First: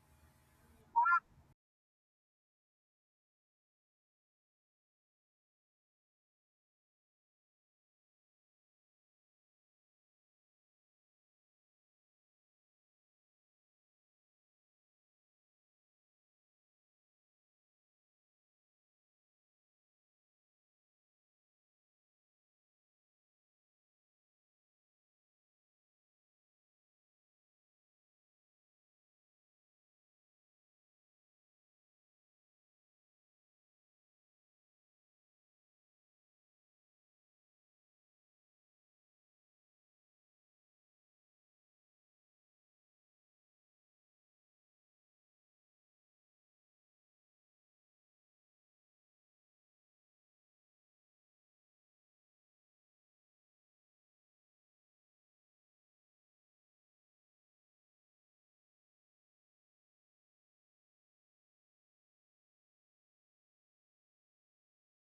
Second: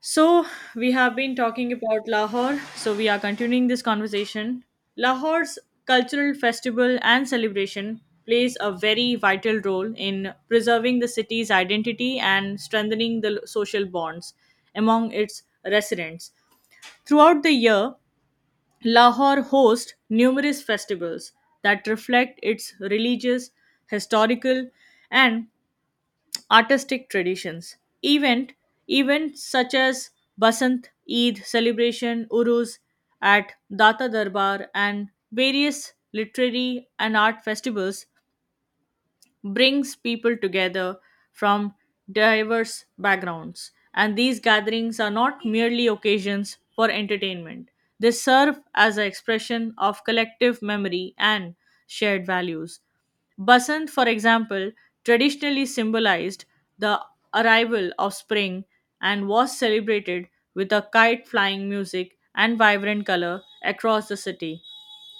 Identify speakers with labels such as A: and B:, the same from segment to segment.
A: So, we have been talking about Lahore, so we are continuing this conversation. Lahore's cultural festival and celebration plays a very vital role in preserving the city's identity and strengthening the social bonds among its residents. Throughout the year, Lahore hosts numerous festivals that reflect its religious, historical, and artistic traditions. Event events such as Basant, Eid celebration, Urus at Data Darbar, and various literary and art festivals brings people together from diverse backgrounds. And these gatherings are not merely occasions for entertainment, they serve as an expression of collective memory and shared values. Basant, for example, traditionally symbolized the arrival of spring and was celebrated with a kite flying music and vibrant color across the city.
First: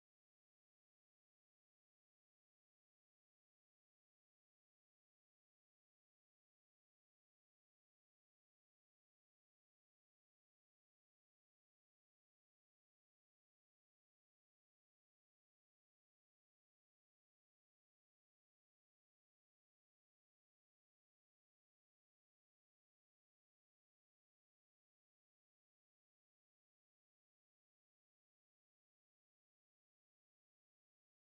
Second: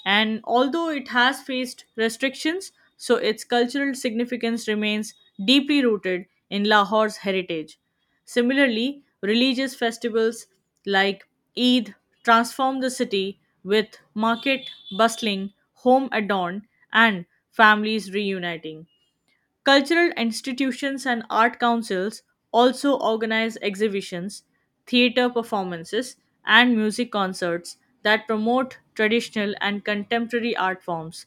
A: And although it has faced restrictions, so its cultural significance remains deeply rooted in Lahore's heritage. Similarly, religious festivals like Eid transform the city with market bustling, home adorned, and families reuniting. Cultural institutions and art councils also organize exhibitions, theater performances, and music concerts that promote traditional and contemporary art forms.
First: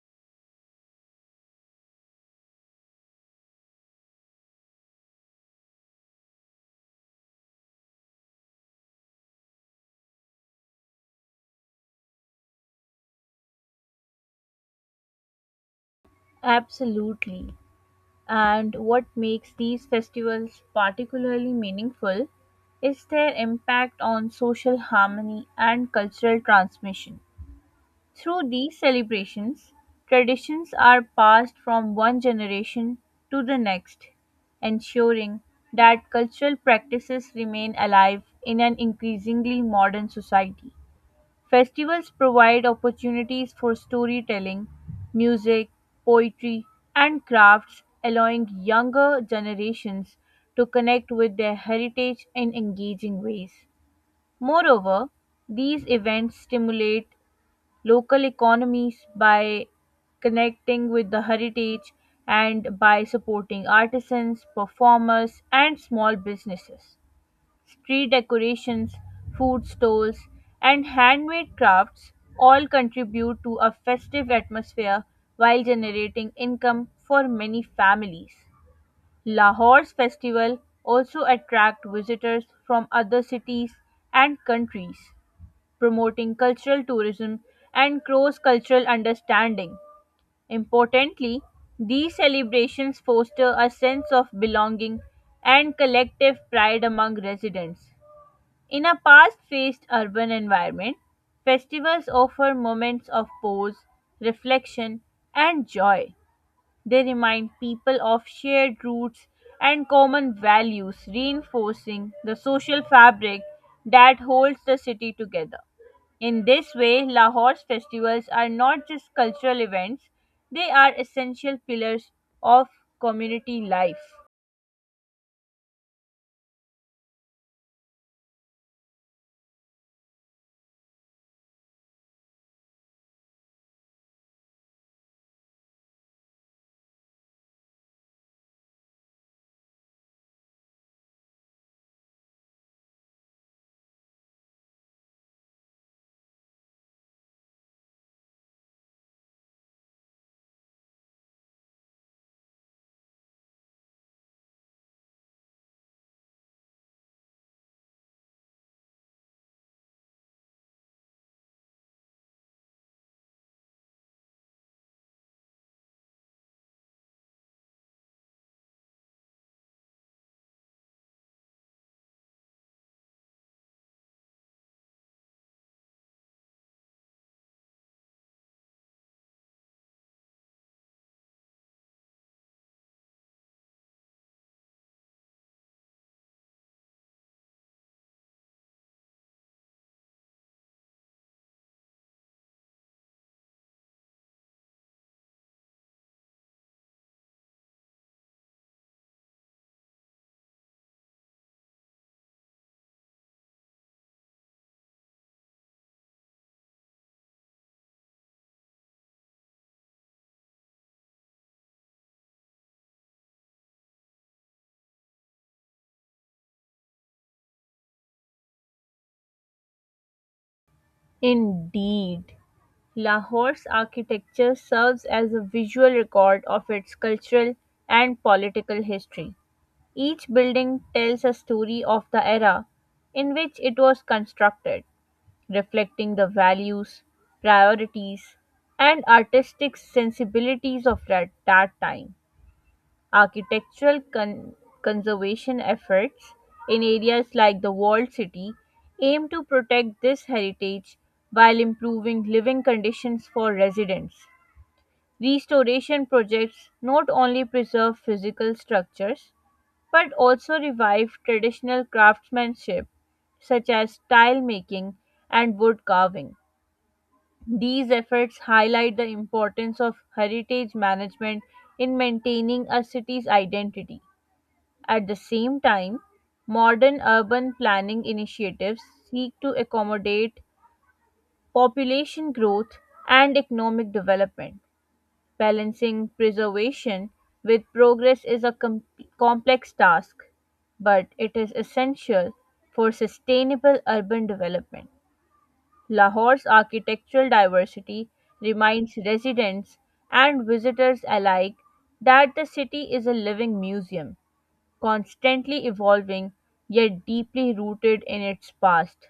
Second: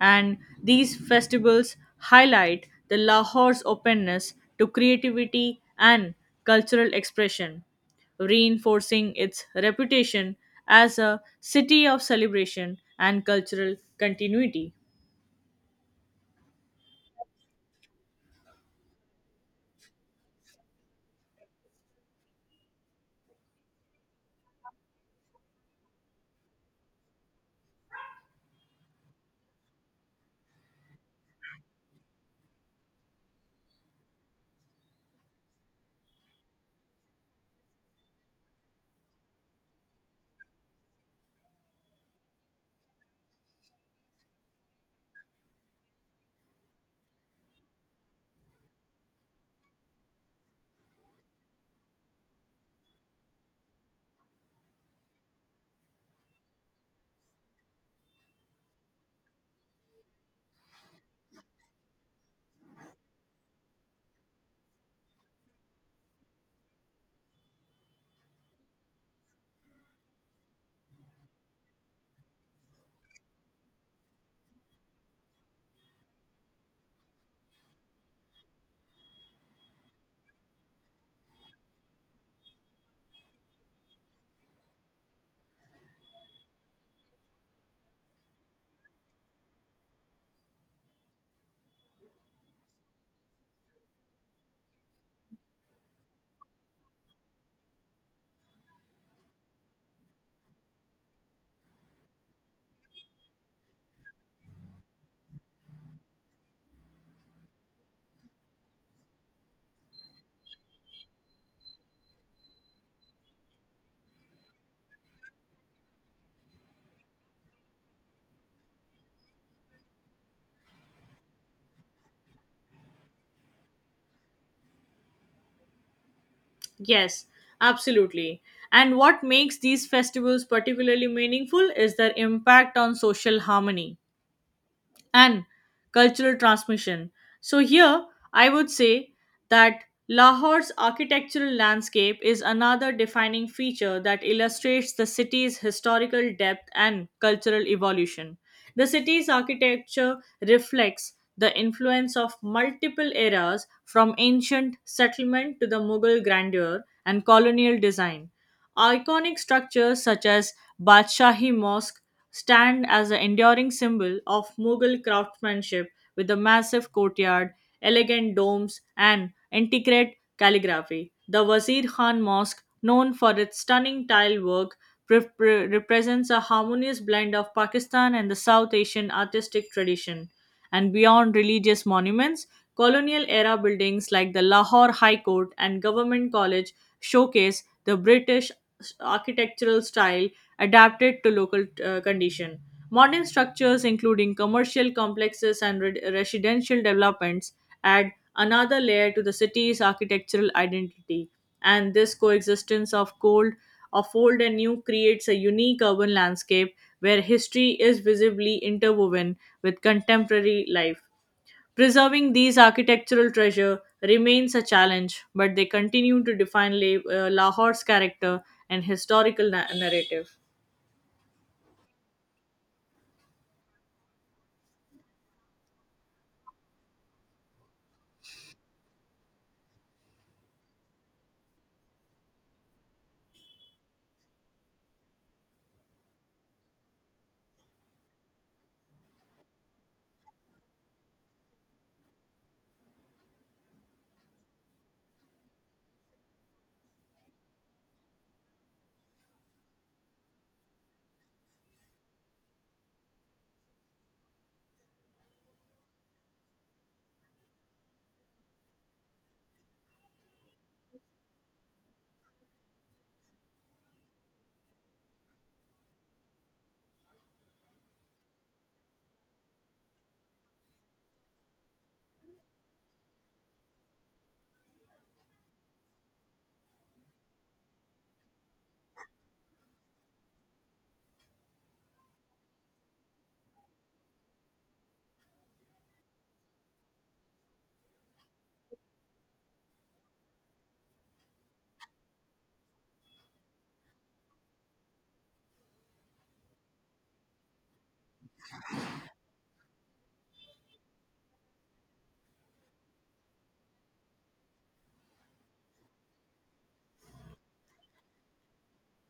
A: And these festivals highlight the Lahore's openness to creativity and cultural expression, reinforcing its reputation as a city of celebration and cultural continuity.
B: Absolutely. And what makes these festivals particularly meaningful is their impact on social harmony and cultural transmission. Through these celebrations, traditions are passed from one generation to the next, ensuring that cultural practices remain alive in an increasingly modern society. Festivals provide opportunities for storytelling, music, poetry, and crafts, allowing younger generations to connect with their heritage in engaging ways. Moreover, these events stimulate local economies by connecting with the heritage and by supporting artisans, performers, and small businesses, street decorations, food stalls, and handmade crafts all contribute to a festive atmosphere while generating income for many families. Lahore's festival also attract visitors from other cities and countries, promoting cultural tourism and cross cultural understanding. Importantly, these celebrations foster a sense of belonging and collective pride among residents. In a fast-paced urban environment, festivals offer moments of pause, reflection, and joy. They remind people of shared roots and common values, reinforcing the social fabric that holds the city together. In this way, Lahore's festivals are not just cultural events, they are essential pillars of community life.
A: Yes, absolutely. And what makes these festivals particularly meaningful is their impact on social harmony and cultural transmission. So, here I would say that Lahore's architectural landscape is another defining feature that illustrates the city's historical depth and cultural evolution. The city's architecture reflects the influence of multiple eras from ancient settlement to the Mughal grandeur and colonial design. Iconic structures such as Badshahi Mosque stand as an enduring symbol of Mughal craftsmanship with a massive courtyard, elegant domes, and intricate calligraphy. The Wazir Khan Mosque, known for its stunning tile work, represents a harmonious blend of Pakistan and the South Asian artistic tradition. And beyond religious monuments, colonial era buildings like the Lahore High Court and Government College showcase the British architectural style adapted to local condition. Modern structures, including commercial complexes and residential developments, add another layer to the city's architectural identity. And this coexistence of old and new creates a unique urban landscape where history is visibly interwoven with contemporary life. Preserving these architectural treasure remains a challenge, but they continue to define Lahore's character and historical narrative.
B: Indeed. Lahore's architecture serves as a visual record of its cultural and political history. Each building tells a story of the era in which it was constructed, reflecting the values, priorities, and artistic sensibilities of that time. Architectural conservation efforts in areas like the walled city aim to protect this heritage while improving living conditions for residents. Restoration projects not only preserve physical structures but also revive traditional craftsmanship such as tile making and wood carving. These efforts highlight the importance of heritage management in maintaining a city's identity. At the same time, modern urban planning initiatives seek to accommodate population growth and economic development. Balancing preservation with progress is a complex task, but it is essential for sustainable urban development. Lahore's architectural diversity reminds residents and visitors alike that the city is a living museum, constantly evolving yet deeply rooted in its past.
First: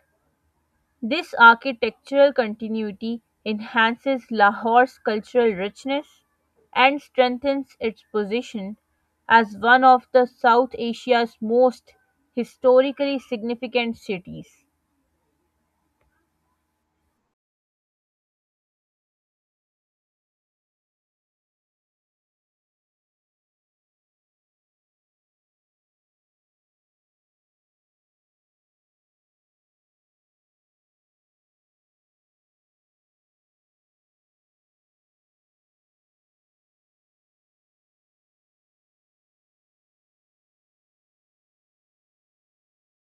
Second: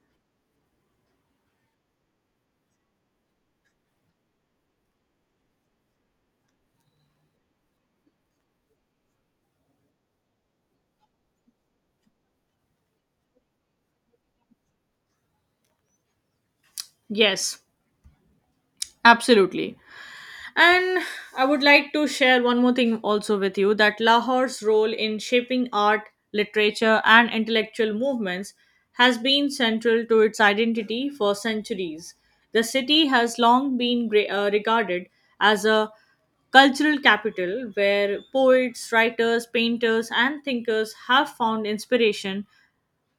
B: This architectural continuity enhances Lahore's cultural richness and strengthens its position as one of the South Asia's most historically significant cities.
A: Yes, absolutely. And I would like to share one more thing also with you that Lahore's role in shaping art, literature, and intellectual movements has been central to its identity for centuries. The city has long been regarded as a cultural capital where poets, writers, painters, and thinkers have found inspiration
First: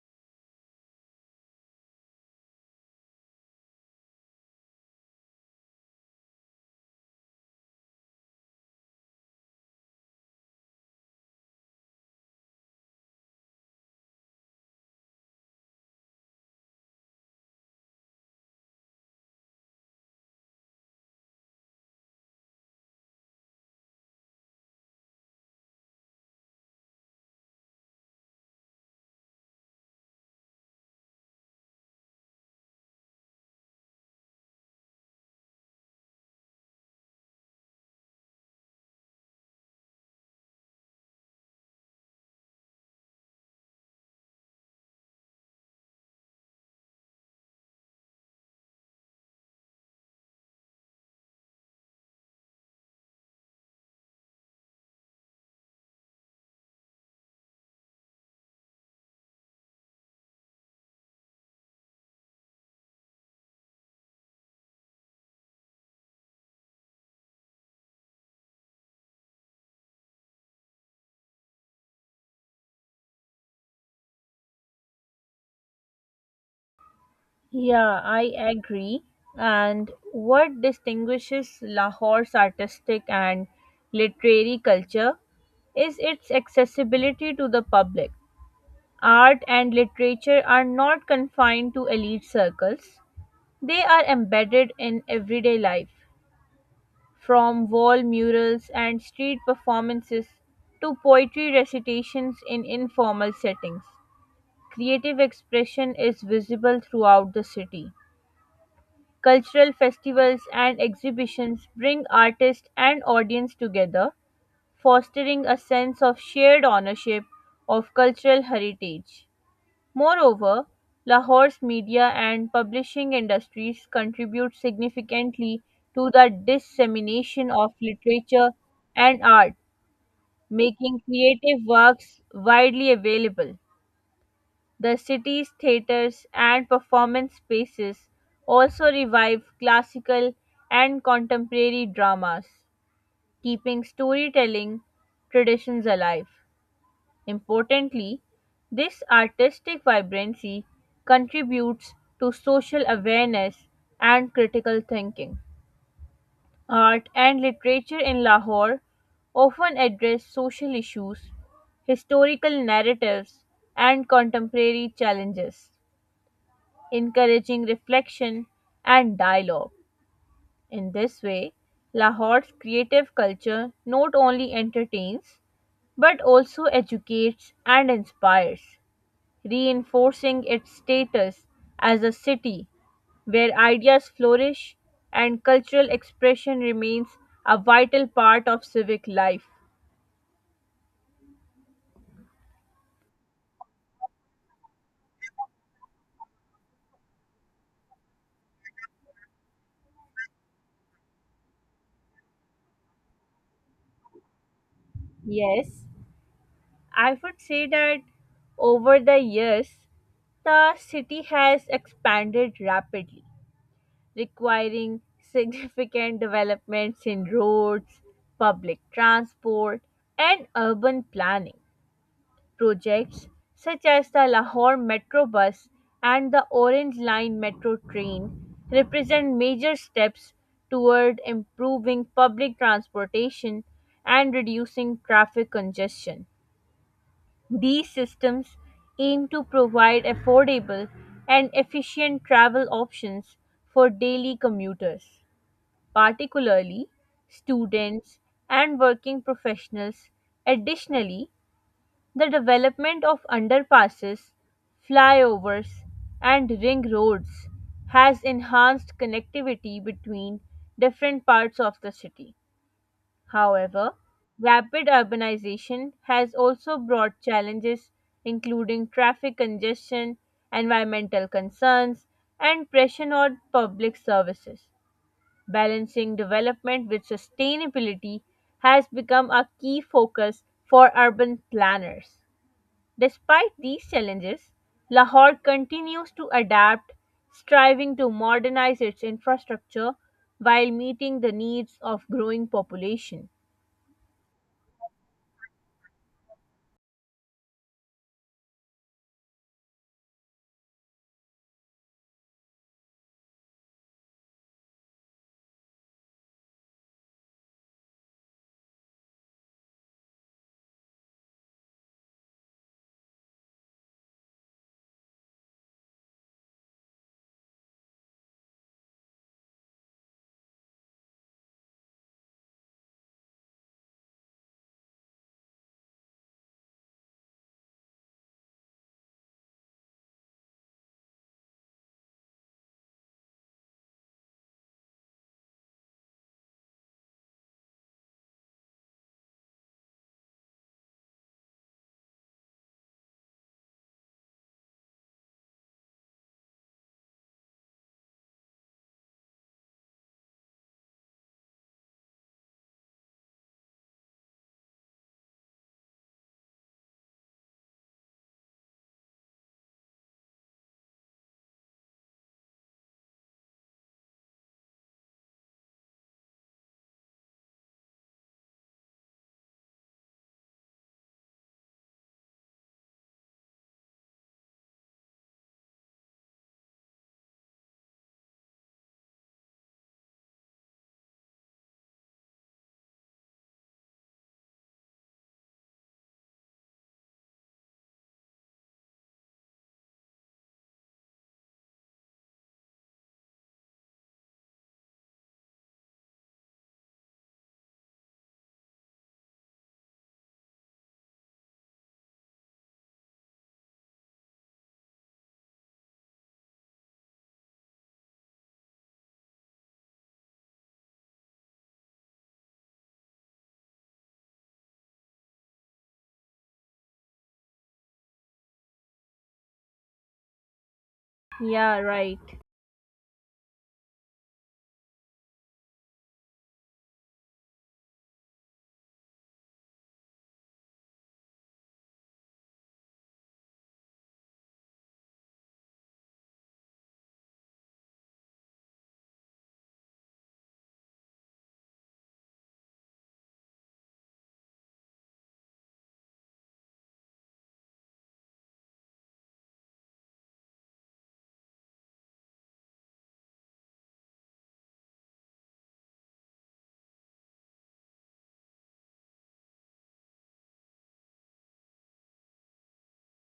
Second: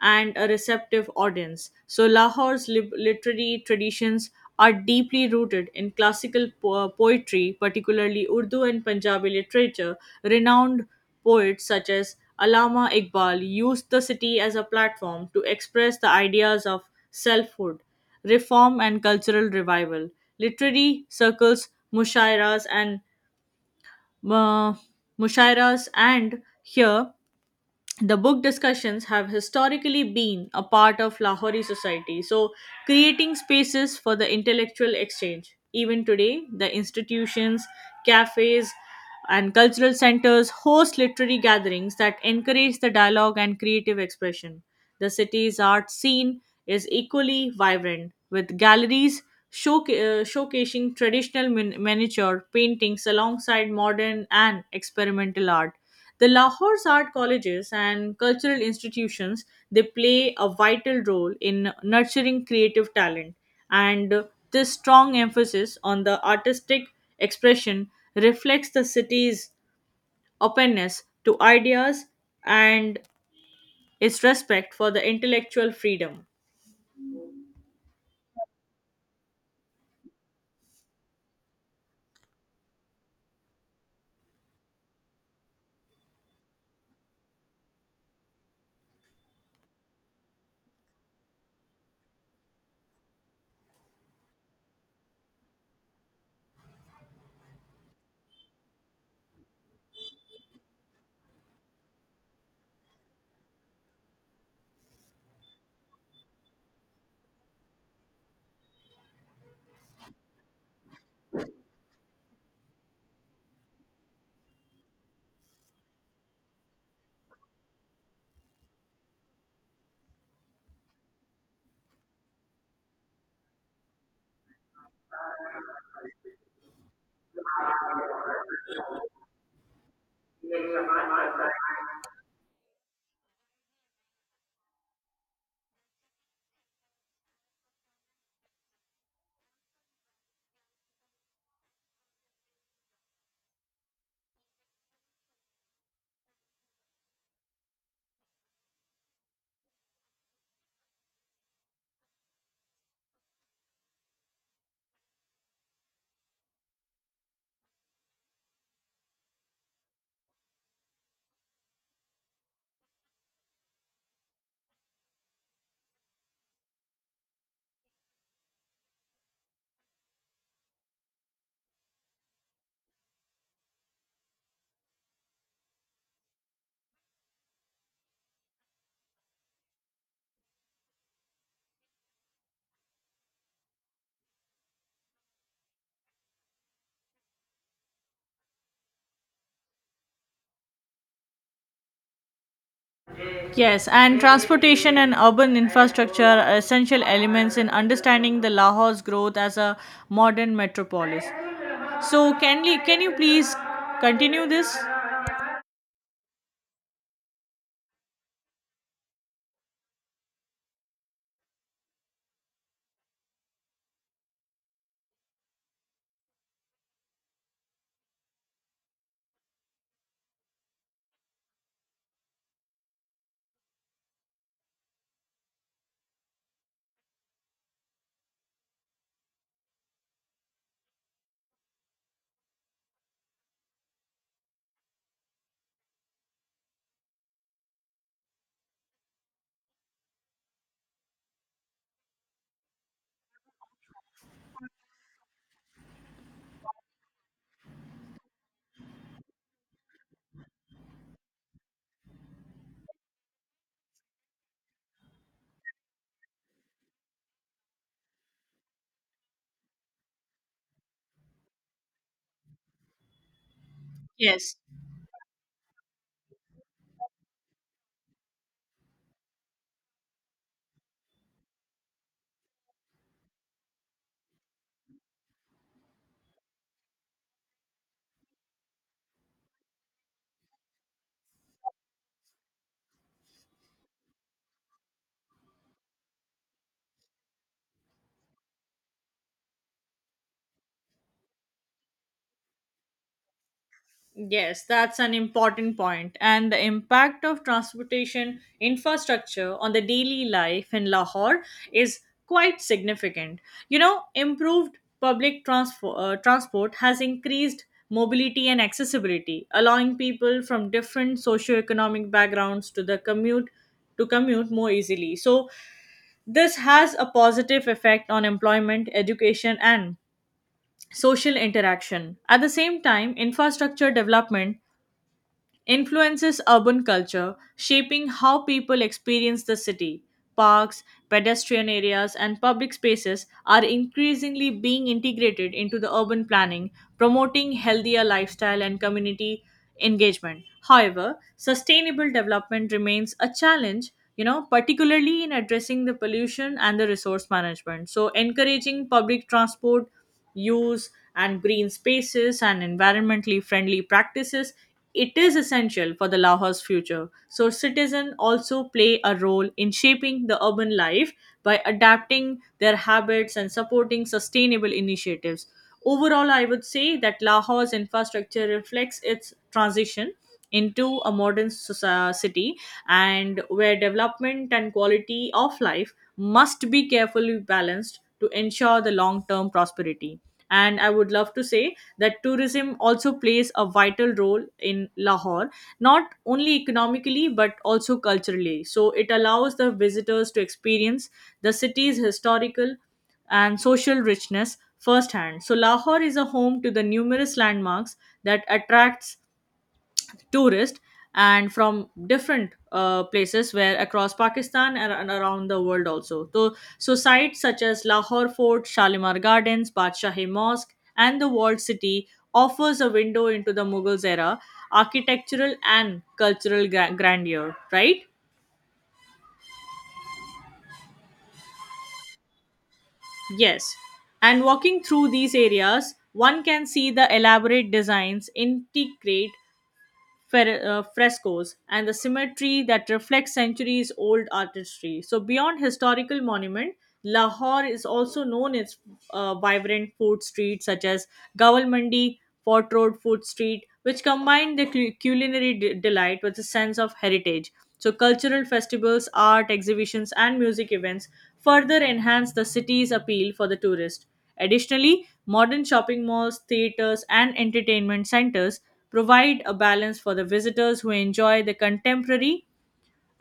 A: and a receptive audience. So, Lahore's literary traditions are deeply rooted in classical poetry, particularly Urdu and Punjabi literature. Renowned poets such as Allama Iqbal used the city as a platform to express the ideas of selfhood, reform, and cultural revival. Literary circles, mushairas, and uh, here the book discussions have historically been a part of Lahori society, so creating spaces for the intellectual exchange. Even today, the institutions, cafes, and cultural centers host literary gatherings that encourage the dialogue and creative expression. The city's art scene is equally vibrant, with galleries showcasing traditional miniature paintings alongside modern and experimental art. The Lahore's art colleges and cultural institutions they play a vital role in nurturing creative talent and this strong emphasis on the artistic expression reflects the city's openness to ideas and its respect for the intellectual freedom.
B: Yeah, I agree. And what distinguishes Lahore's artistic and literary culture is its accessibility to the public. Art and literature are not confined to elite circles, they are embedded in everyday life, from wall murals and street performances to poetry recitations in informal settings. Creative expression is visible throughout the city. Cultural festivals and exhibitions bring artist and audience together, fostering a sense of shared ownership of cultural heritage. Moreover, Lahore's media and publishing industries contribute significantly to the dissemination of literature and art, making creative works widely available. The city's theaters and performance spaces also revive classical and contemporary dramas, keeping storytelling traditions alive. Importantly, this artistic vibrancy contributes to social awareness and critical thinking. Art and literature in Lahore often address social issues, historical narratives, and contemporary challenges, encouraging reflection and dialogue. In this way, Lahore's creative culture not only entertains but also educates and inspires, reinforcing its status as a city where ideas flourish and cultural expression remains a vital part of civic life.
A: Yes, and transportation and urban infrastructure are essential elements in understanding the Lahore's growth as a modern metropolis. So can you please continue this?
B: Yes, I would say that over the years, the city has expanded rapidly, requiring significant developments in roads, public transport, and urban planning. Projects such as the Lahore Metro Bus and the Orange Line Metro train represent major steps toward improving public transportation and reducing traffic congestion. These systems aim to provide affordable and efficient travel options for daily commuters, particularly students and working professionals. Additionally, the development of underpasses, flyovers, and ring roads has enhanced connectivity between different parts of the city. However,
A: Yes.
B: rapid urbanization has also brought challenges, including traffic congestion, environmental concerns, and pressure on public services. Balancing development with sustainability has become a key focus for urban planners. Despite these challenges, Lahore continues to adapt, striving to modernize its infrastructure while meeting the needs of growing population.
A: Yes, that's an important point. And the impact of transportation infrastructure on the daily life in Lahore is quite significant. You know, improved transport has increased mobility and accessibility, allowing people from different socioeconomic backgrounds to commute more easily. So this has a positive effect on employment, education, and social interaction. At the same time, infrastructure development influences urban culture, shaping how people experience the city. Parks, pedestrian areas, and public spaces are increasingly being integrated into the urban planning, promoting healthier lifestyle and community engagement. However, sustainable development remains a challenge, you know, particularly in addressing the pollution and the resource management. So, encouraging public transport use and green spaces and environmentally friendly practices it is essential for the Lahore's future. So citizens also play a role in shaping the urban life by adapting their habits and supporting sustainable initiatives. Overall, I would say that Lahore's infrastructure reflects its transition into a modern city and where development and quality of life must be carefully balanced to ensure the long term prosperity and I would love to say that tourism also plays a vital role in Lahore, not only economically but also culturally. So it allows the visitors to experience the city's historical and social richness firsthand. So Lahore is a home to the numerous landmarks that attracts tourists and from different places where across Pakistan and around the world also so, so sites such as Lahore Fort, Shalimar Gardens, Badshahi Mosque, and the walled city offers a window into the Mughals era architectural and cultural grandeur, right?
B: Yeah, right.
A: Yes, and walking through these areas one can see the elaborate designs, intricate frescoes and the symmetry that reflects centuries old artistry. So, beyond historical monument, Lahore is also known its vibrant food streets such as Gawal Mandi, Fort Road Food Street, which combine the culinary delight with a sense of heritage. So, cultural festivals, art exhibitions, and music events further enhance the city's appeal for the tourist. Additionally, modern shopping malls, theaters, and entertainment centers provide a balance for the visitors who enjoy the contemporary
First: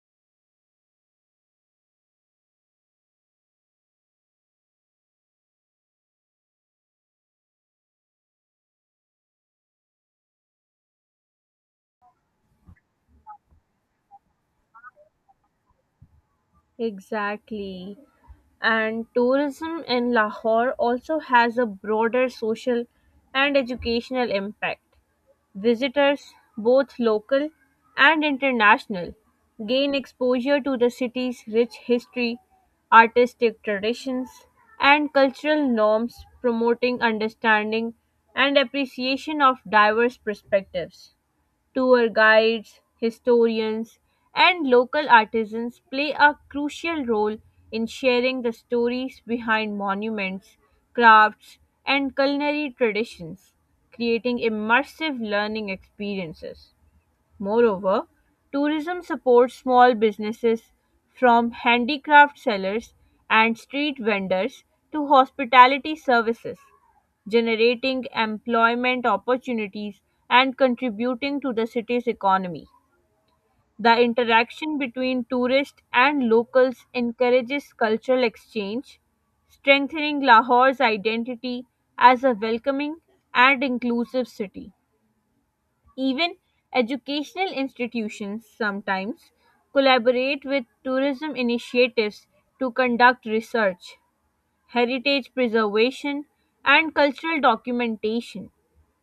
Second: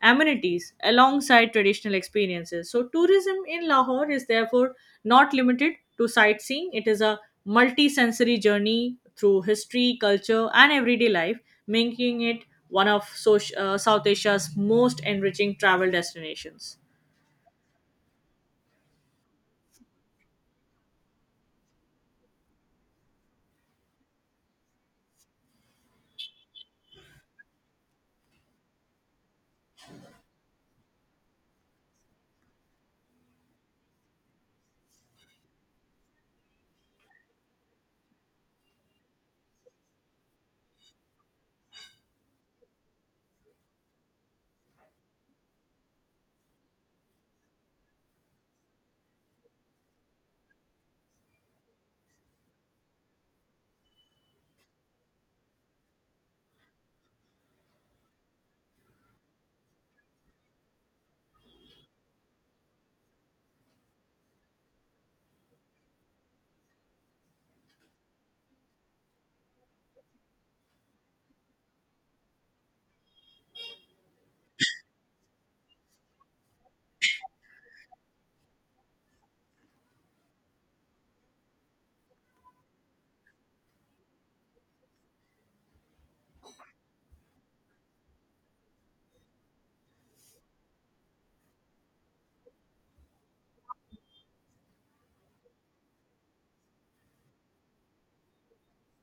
A: amenities alongside traditional experiences. So, tourism in Lahore is therefore not limited to sightseeing, it is a multi sensory journey through history, culture, and everyday life, making it one of South Asia's most enriching travel destinations.
B: Exactly. And tourism in Lahore also has a broader social and educational impact. Visitors, both local and international, gain exposure to the city's rich history, artistic traditions, and cultural norms, promoting understanding and appreciation of diverse perspectives. Tour guides, historians, and local artisans play a crucial role in sharing the stories behind monuments, crafts, and culinary traditions, creating immersive learning experiences. Moreover, tourism supports small businesses, from handicraft sellers and street vendors to hospitality services, generating employment opportunities and contributing to the city's economy. The interaction between tourists and locals encourages cultural exchange, strengthening Lahore's identity as a welcoming and inclusive city. Even educational institutions sometimes collaborate with tourism initiatives to conduct research, heritage preservation, and cultural documentation,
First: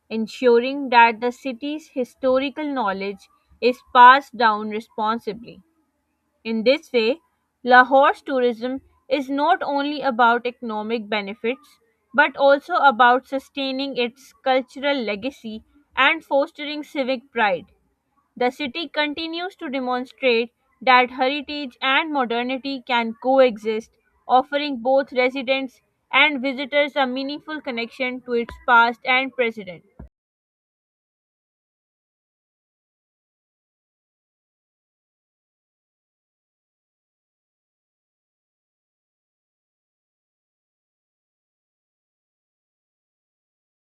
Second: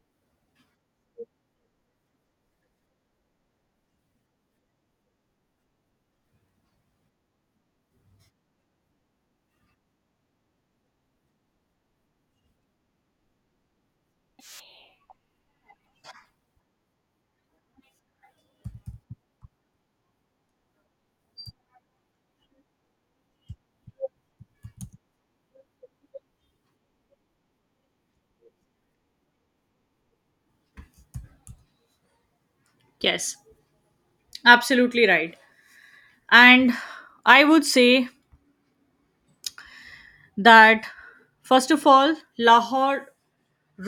B: ensuring that the city's historical knowledge is passed down responsibly. In this way, Lahore's tourism is not only about economic benefits but also about sustaining its cultural legacy and fostering civic pride. The city continues to demonstrate that heritage and modernity can coexist, offering both residents and visitors a meaningful connection to its past and present.
A: Yes, absolutely right. And I would say that first of all Lahore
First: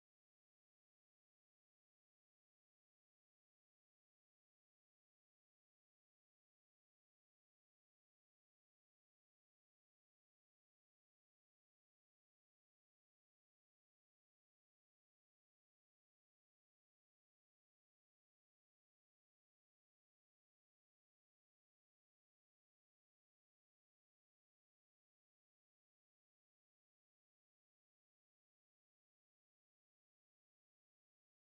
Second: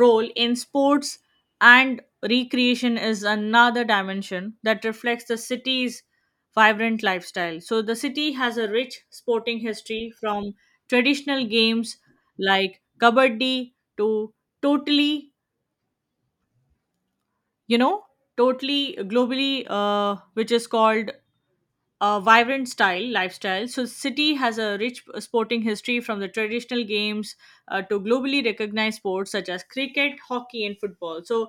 A: role in sports and recreation is another dimension that reflects the city's vibrant lifestyle so the city has a rich sporting history from traditional games like kabaddi to totally you know totally globally which is called a vibrant style lifestyle. So City has a rich sporting history from the traditional games to globally recognized sports such as cricket, hockey, and football. So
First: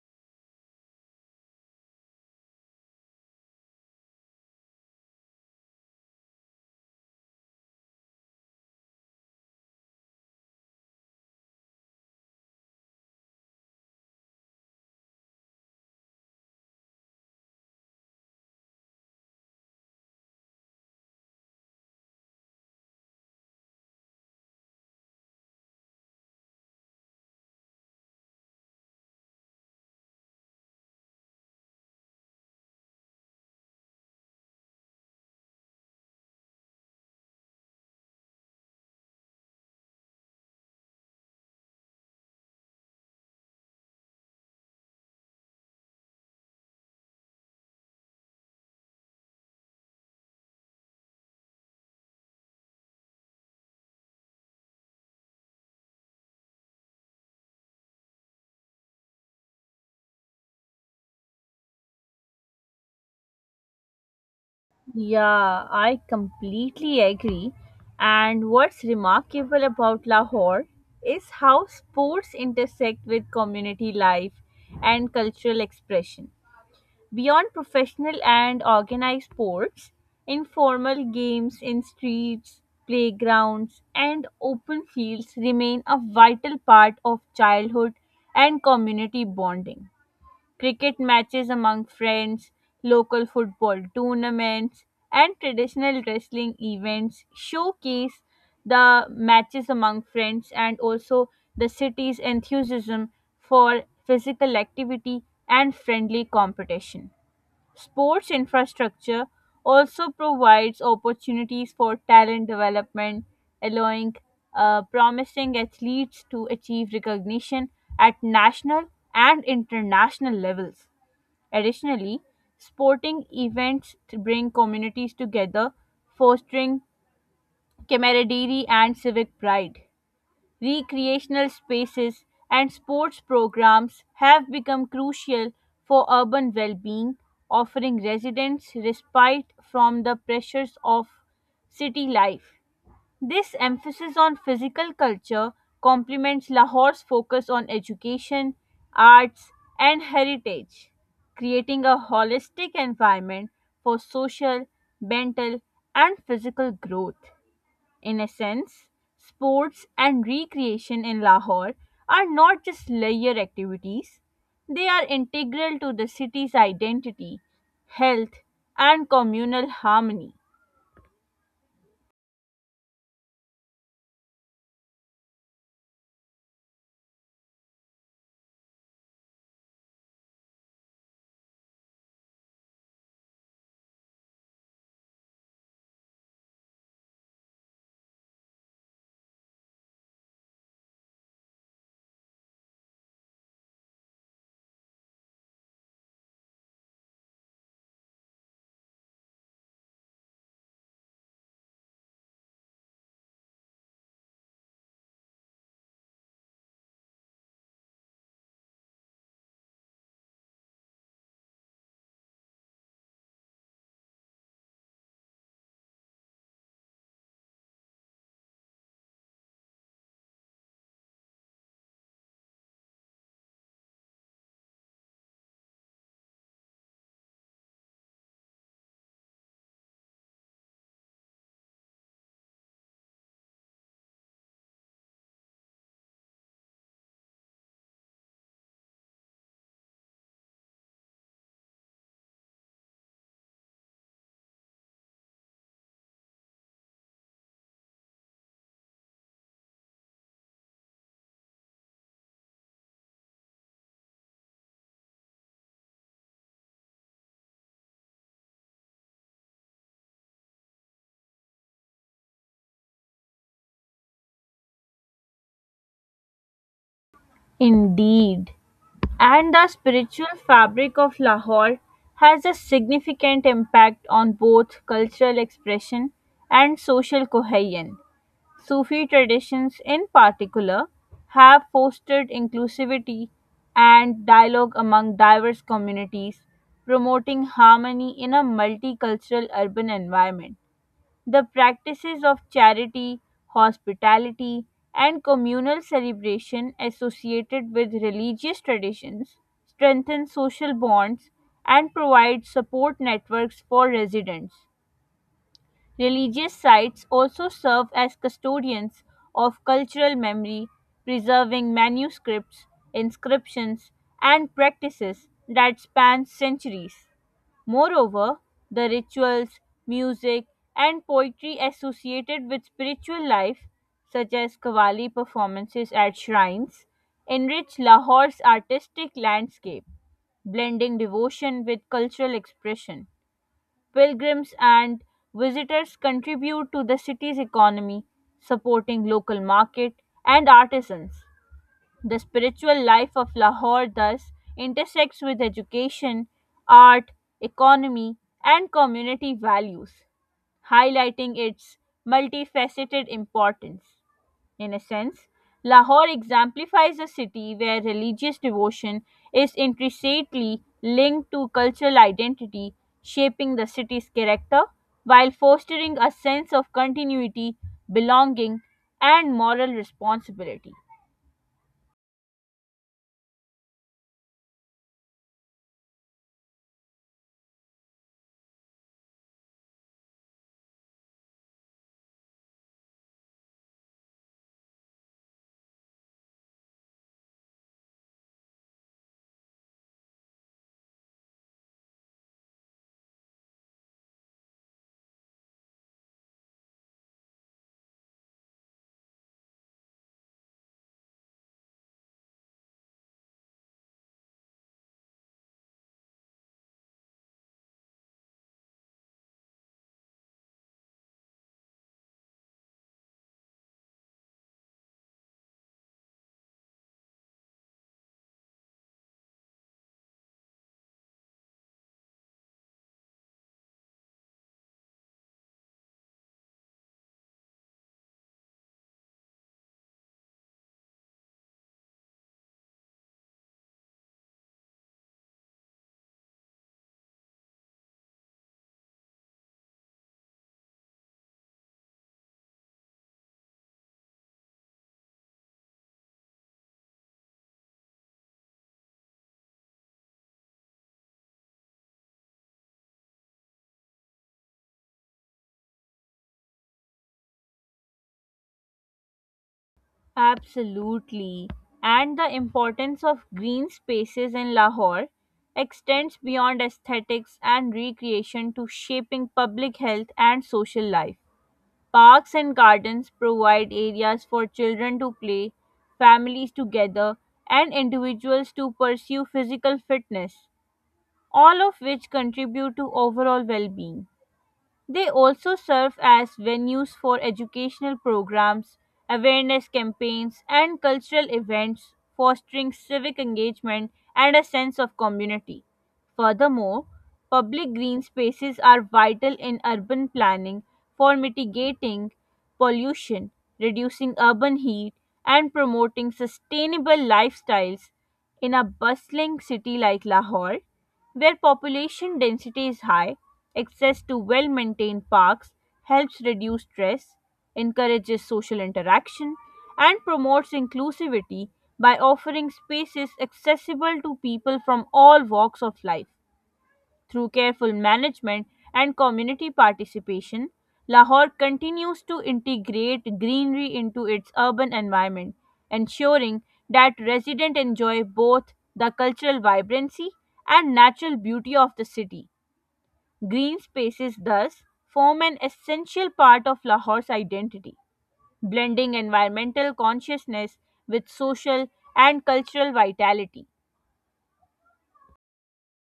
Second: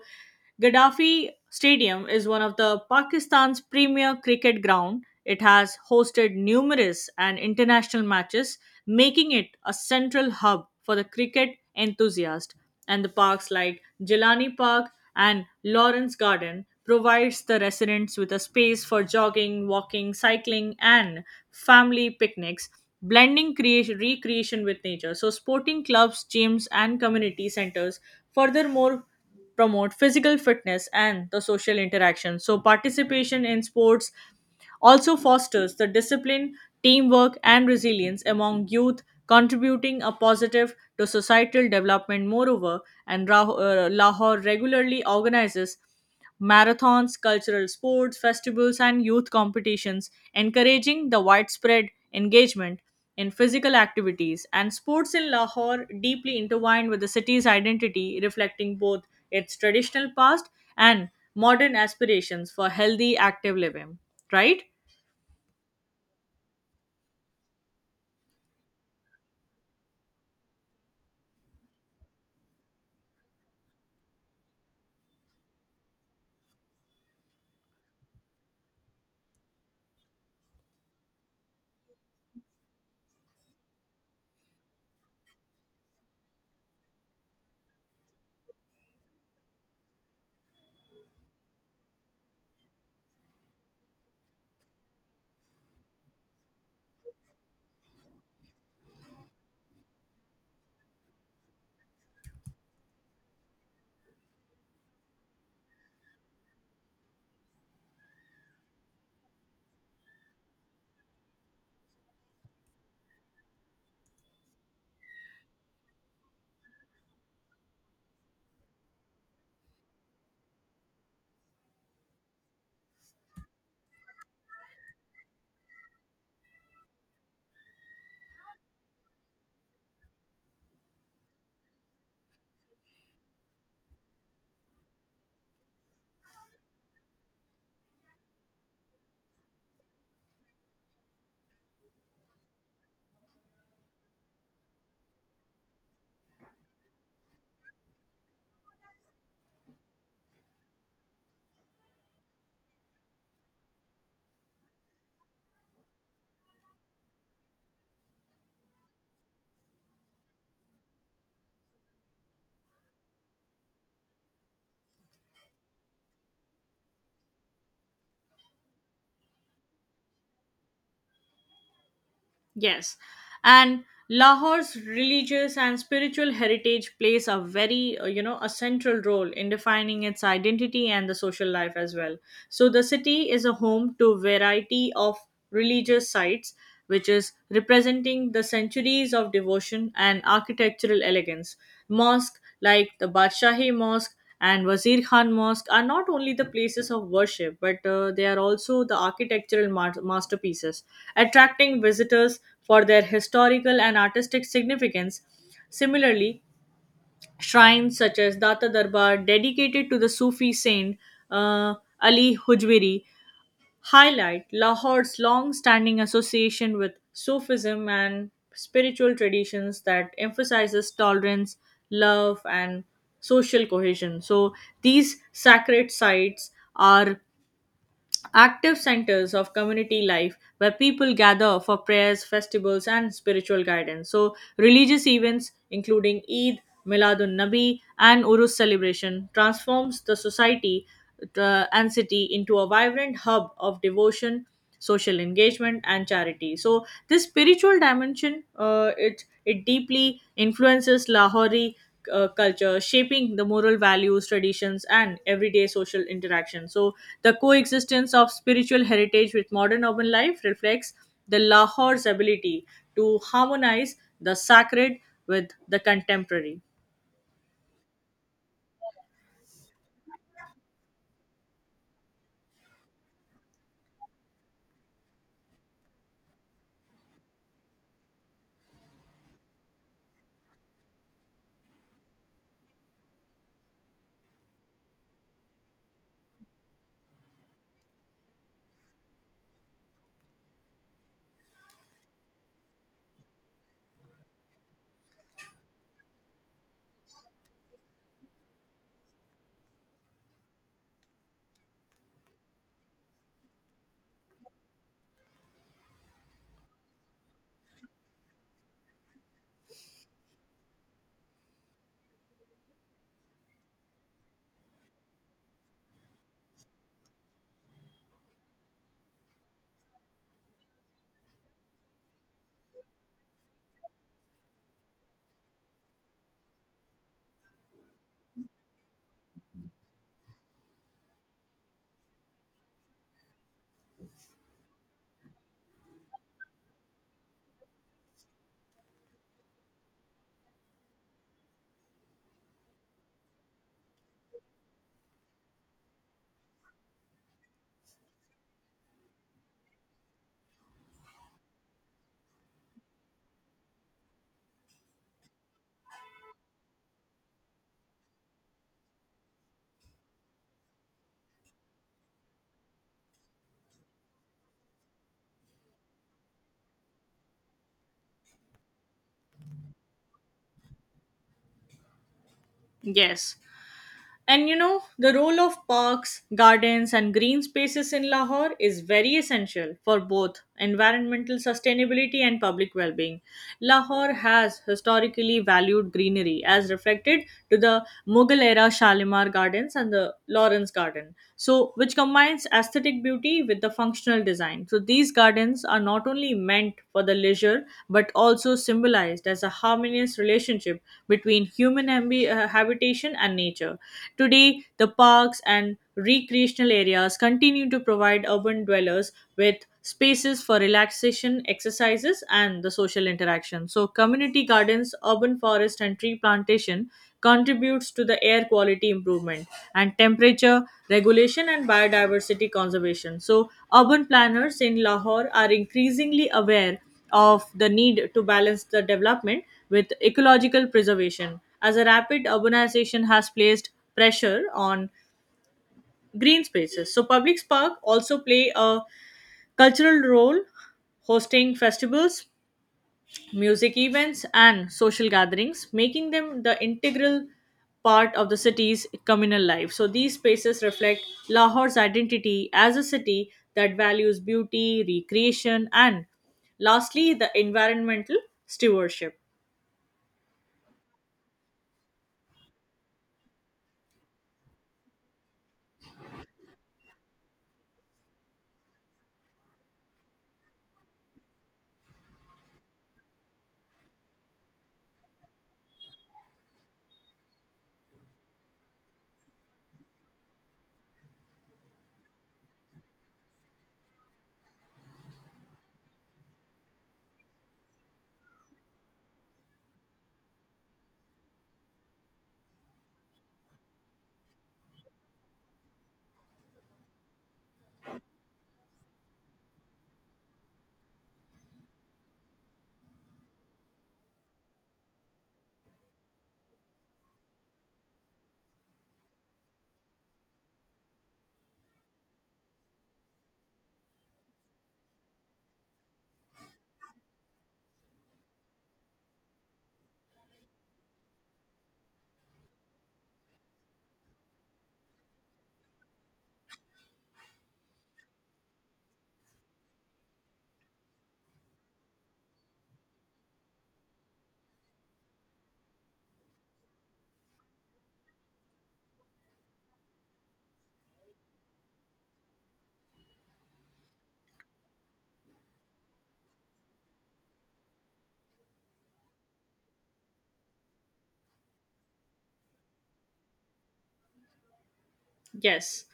A: Gaddafi Stadium is one of the Pakistan's premier cricket ground. It has hosted numerous and international matches, making it a central hub for the cricket enthusiast. And the parks like Jilani Park and Lawrence Garden provides the residents with a space for jogging, walking, cycling, and family picnics, blending creation, recreation with nature. So, sporting clubs, gyms, and community centers furthermore promote physical fitness and the social interaction. So, participation in sports also fosters the discipline, teamwork, and resilience among youth, contributing a positive to societal development. Moreover, Lahore regularly organizes marathons, cultural sports, festivals, and youth competitions, encouraging the widespread engagement in physical activities. And sports in Lahore deeply intertwined with the city's identity, reflecting both its traditional past and modern aspirations for healthy, active living. Right?
B: Yeah, I completely agree. And what's remarkable about Lahore is how sports intersect with community life and cultural expression. Beyond professional and organized sports, informal games in streets, playgrounds, and open fields remain a vital part of childhood and community bonding. Cricket matches among friends, local football tournaments, and traditional wrestling events showcase the matches among friends and also the city's enthusiasm for physical activity and friendly competition. Sports infrastructure also provides opportunities for talent development, allowing promising athletes to achieve recognition at national and international levels. Additionally, sporting events bring communities together, fostering camaraderie and civic pride. Recreational spaces and sports programs have become crucial for urban well being, offering residents respite from the pressures of city life. This emphasis on physical culture complements Lahore's focus on education, arts, and heritage, creating a holistic environment for social, mental, and physical growth. In Innocence, sports, and recreation in Lahore are not just leisure activities, they are integral to the city's identity, health, and communal harmony.
A: Yes, and Lahore's religious and spiritual heritage plays a very, a central role in defining its identity and the social life as well. So the city is a home to variety of religious sites which is representing the centuries of devotion and architectural elegance. Mosques like the Badshahi Mosque and Wazir Khan Mosque are not only the places of worship, but they are also the architectural masterpieces, attracting visitors for their historical and artistic significance. Similarly, shrines such as Data Darbar, dedicated to the Sufi saint uh, Ali Hujwiri, highlight Lahore's long standing association with Sufism and spiritual traditions that emphasizes tolerance, love, and social cohesion. So, these sacred sites are active centers of community life where people gather for prayers, festivals, and spiritual guidance. So, religious events including Eid, Miladun Nabi, and Urus celebration transforms the society and city into a vibrant hub of devotion, social engagement, and charity. So this spiritual dimension it deeply influences Lahori culture, shaping the moral values, traditions, and everyday social interaction. So the coexistence of spiritual heritage with modern urban life reflects the Lahore's ability to harmonize the sacred with the contemporary.
B: Indeed, and the spiritual fabric of Lahore has a significant impact on both cultural expression and social cohesion. Sufi traditions, in particular, have fostered inclusivity and dialogue among diverse communities, promoting harmony in a multicultural urban environment. The practices of charity, hospitality, and communal celebration associated with religious traditions strengthen social bonds and provide support networks for residents. Religious sites also serve as custodians of cultural memory, preserving manuscripts, inscriptions, and practices that span centuries. Moreover, the rituals, music, and poetry associated with spiritual life, such as Qawwali performances at shrines, enrich Lahore's artistic landscape, blending devotion with cultural expression. Pilgrims and visitors contribute to the city's economy, supporting local market and artisans. The spiritual life of Lahore thus intersects with education, art, economy, and community values, highlighting its multifaceted importance. In a sense, Lahore exemplifies a city where religious devotion is intrinsically linked to cultural identity, shaping the city's character while fostering a sense of continuity, belonging, and moral responsibility.
A: Yes. And you know, the role of parks, gardens, and green spaces in Lahore is very essential for both environmental sustainability and public well being. Lahore has historically valued greenery, as reflected to the Mughal era Shalimar Gardens and the Lawrence Garden, so which combines aesthetic beauty with the functional design. So these gardens are not only meant for the leisure but also symbolized as a harmonious relationship between human habitation and nature. Today, the parks and recreational areas continue to provide urban dwellers with spaces for relaxation, exercises, and the social interaction. So, community gardens, urban forest, and tree plantation contributes to the air quality improvement and temperature regulation and biodiversity conservation. So, urban planners in Lahore are increasingly aware of the need to balance the development with ecological preservation as a rapid urbanization has placed pressure on green spaces, so public park also play a cultural role, hosting festivals, music events, and social gatherings, making them the integral part of the city's communal life. So these spaces reflect Lahore's identity as a city that values beauty, recreation, and lastly, the environmental stewardship.
B: Absolutely. And the importance of green spaces in Lahore extends beyond aesthetics and recreation to shaping public health and social life. Parks and gardens provide areas for children to play, families to gather, and individuals to pursue physical fitness, all of which contribute to overall well being. They also serve as venues for educational programs, awareness campaigns, and cultural events, fostering civic engagement and a sense of community. Furthermore, public green spaces are vital in urban planning for mitigating pollution, reducing urban heat, and promoting sustainable lifestyles. In a bustling city like Lahore, where population density is high, access to well maintained parks helps reduce stress, encourages social interaction, and promotes inclusivity by offering spaces accessible to people from all walks of life. Through careful management and community participation, Lahore continues to integrate greenery into its urban environment, ensuring that residents enjoy both the cultural vibrancy and natural beauty of the city. Green spaces thus form an essential part of Lahore's identity, blending environmental consciousness with social and cultural vitality.
A: Yes.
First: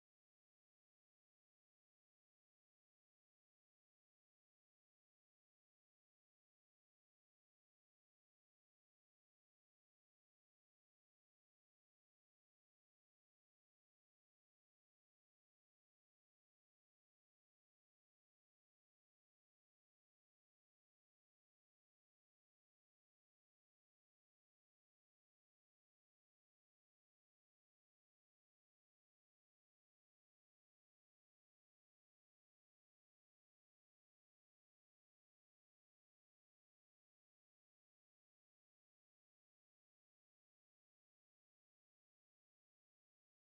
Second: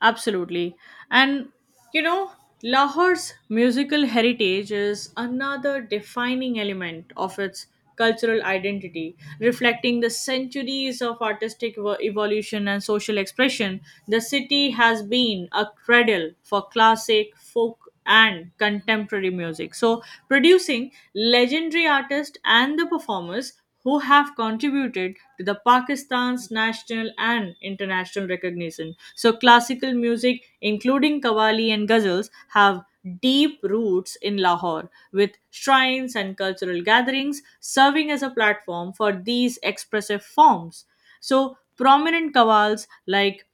A: Absolutely. And you know, Lahore's musical heritage is another defining element of its cultural identity, reflecting the centuries of artistic evolution and social expression. The city has been a cradle for classic, folk, and contemporary music. So, producing legendary artists and the performers who have contributed to the Pakistan's national and international recognition. So classical music, including Qawwali and ghazals, have deep roots in Lahore, with shrines and cultural gatherings serving as a platform for these expressive forms. So prominent qawwals like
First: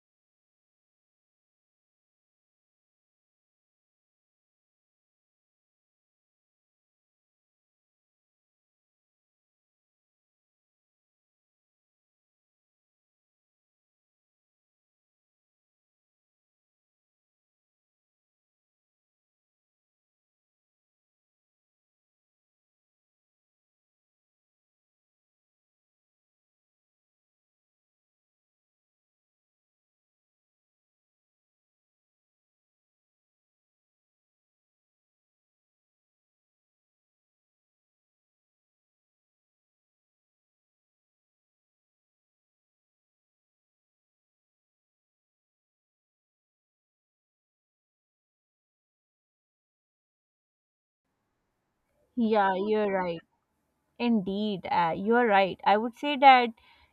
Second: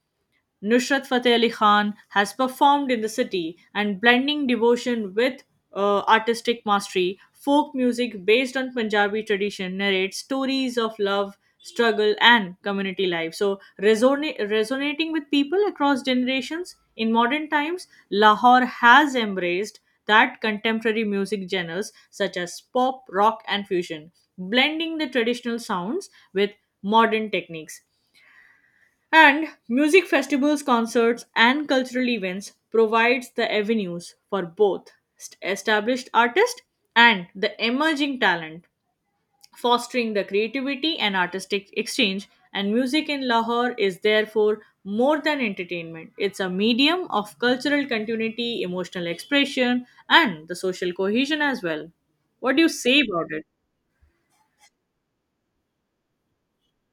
A: Nusrat Fateh Ali Khan has performed in the city and blending devotion with artistic mastery. Folk music based on Punjabi tradition narrates stories of love, struggle, and community life. So, resonating with people across generations, in modern times, Lahore has embraced that contemporary music genres such as pop, rock, and fusion, blending the traditional sounds with modern techniques. And music festivals, concerts, and cultural events provides the avenues for both established artists and the emerging talent, fostering the creativity and artistic exchange. And music in Lahore is therefore more than entertainment. It's a medium of cultural continuity, emotional expression, and the social cohesion as well.
B: Yeah,
A: What do you
B: you're
A: say
B: right.
A: about it?
B: Indeed, you're right. I would say that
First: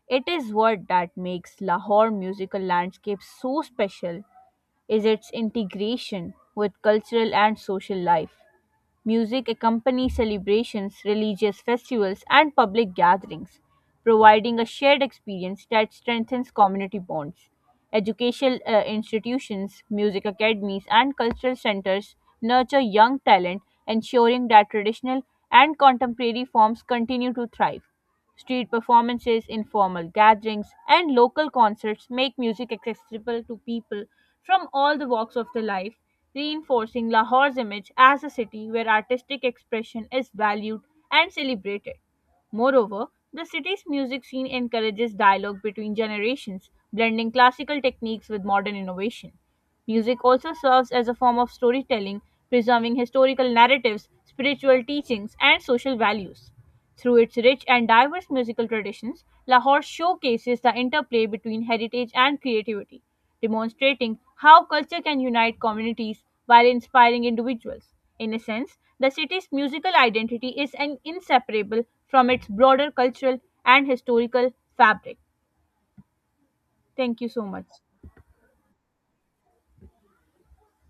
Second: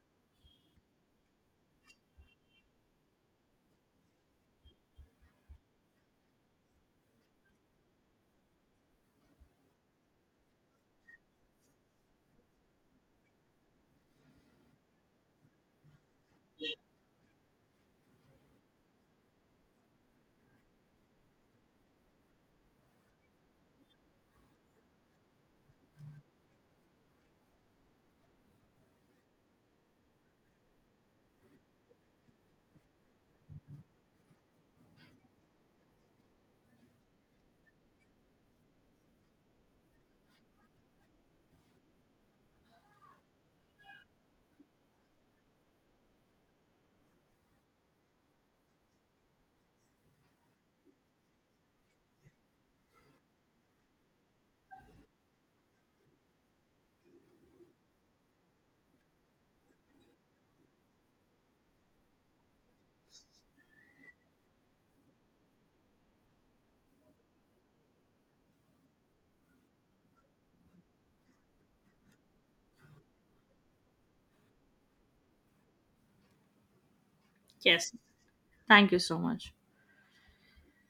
B: it is what that makes Lahore musical landscape so special is its integration with cultural and social life. Music accompanies celebrations, religious festivals, and public gatherings, providing a shared experience that strengthens community bonds. Educational institutions, music academies, and cultural centers nurture young talent, ensuring that traditional and contemporary forms continue to thrive. Street performances, informal gatherings, and local concerts make music accessible to people from all the walks of the life, reinforcing Lahore's image as a city where artistic expression is valued and celebrated. Moreover, the city's music scene encourages dialogue between generations, blending classical techniques with modern innovation. Music also serves as a form of storytelling, preserving historical narratives, spiritual teachings, and social values. Through its rich and diverse musical traditions, Lahore showcases the interplay between heritage and creativity, demonstrating how culture can unite communities while inspiring individuals. In a sense, the city's musical identity is an inseparable from its broader cultural and historical fabric. Thank you so much.
A: Yes. Thank you so much.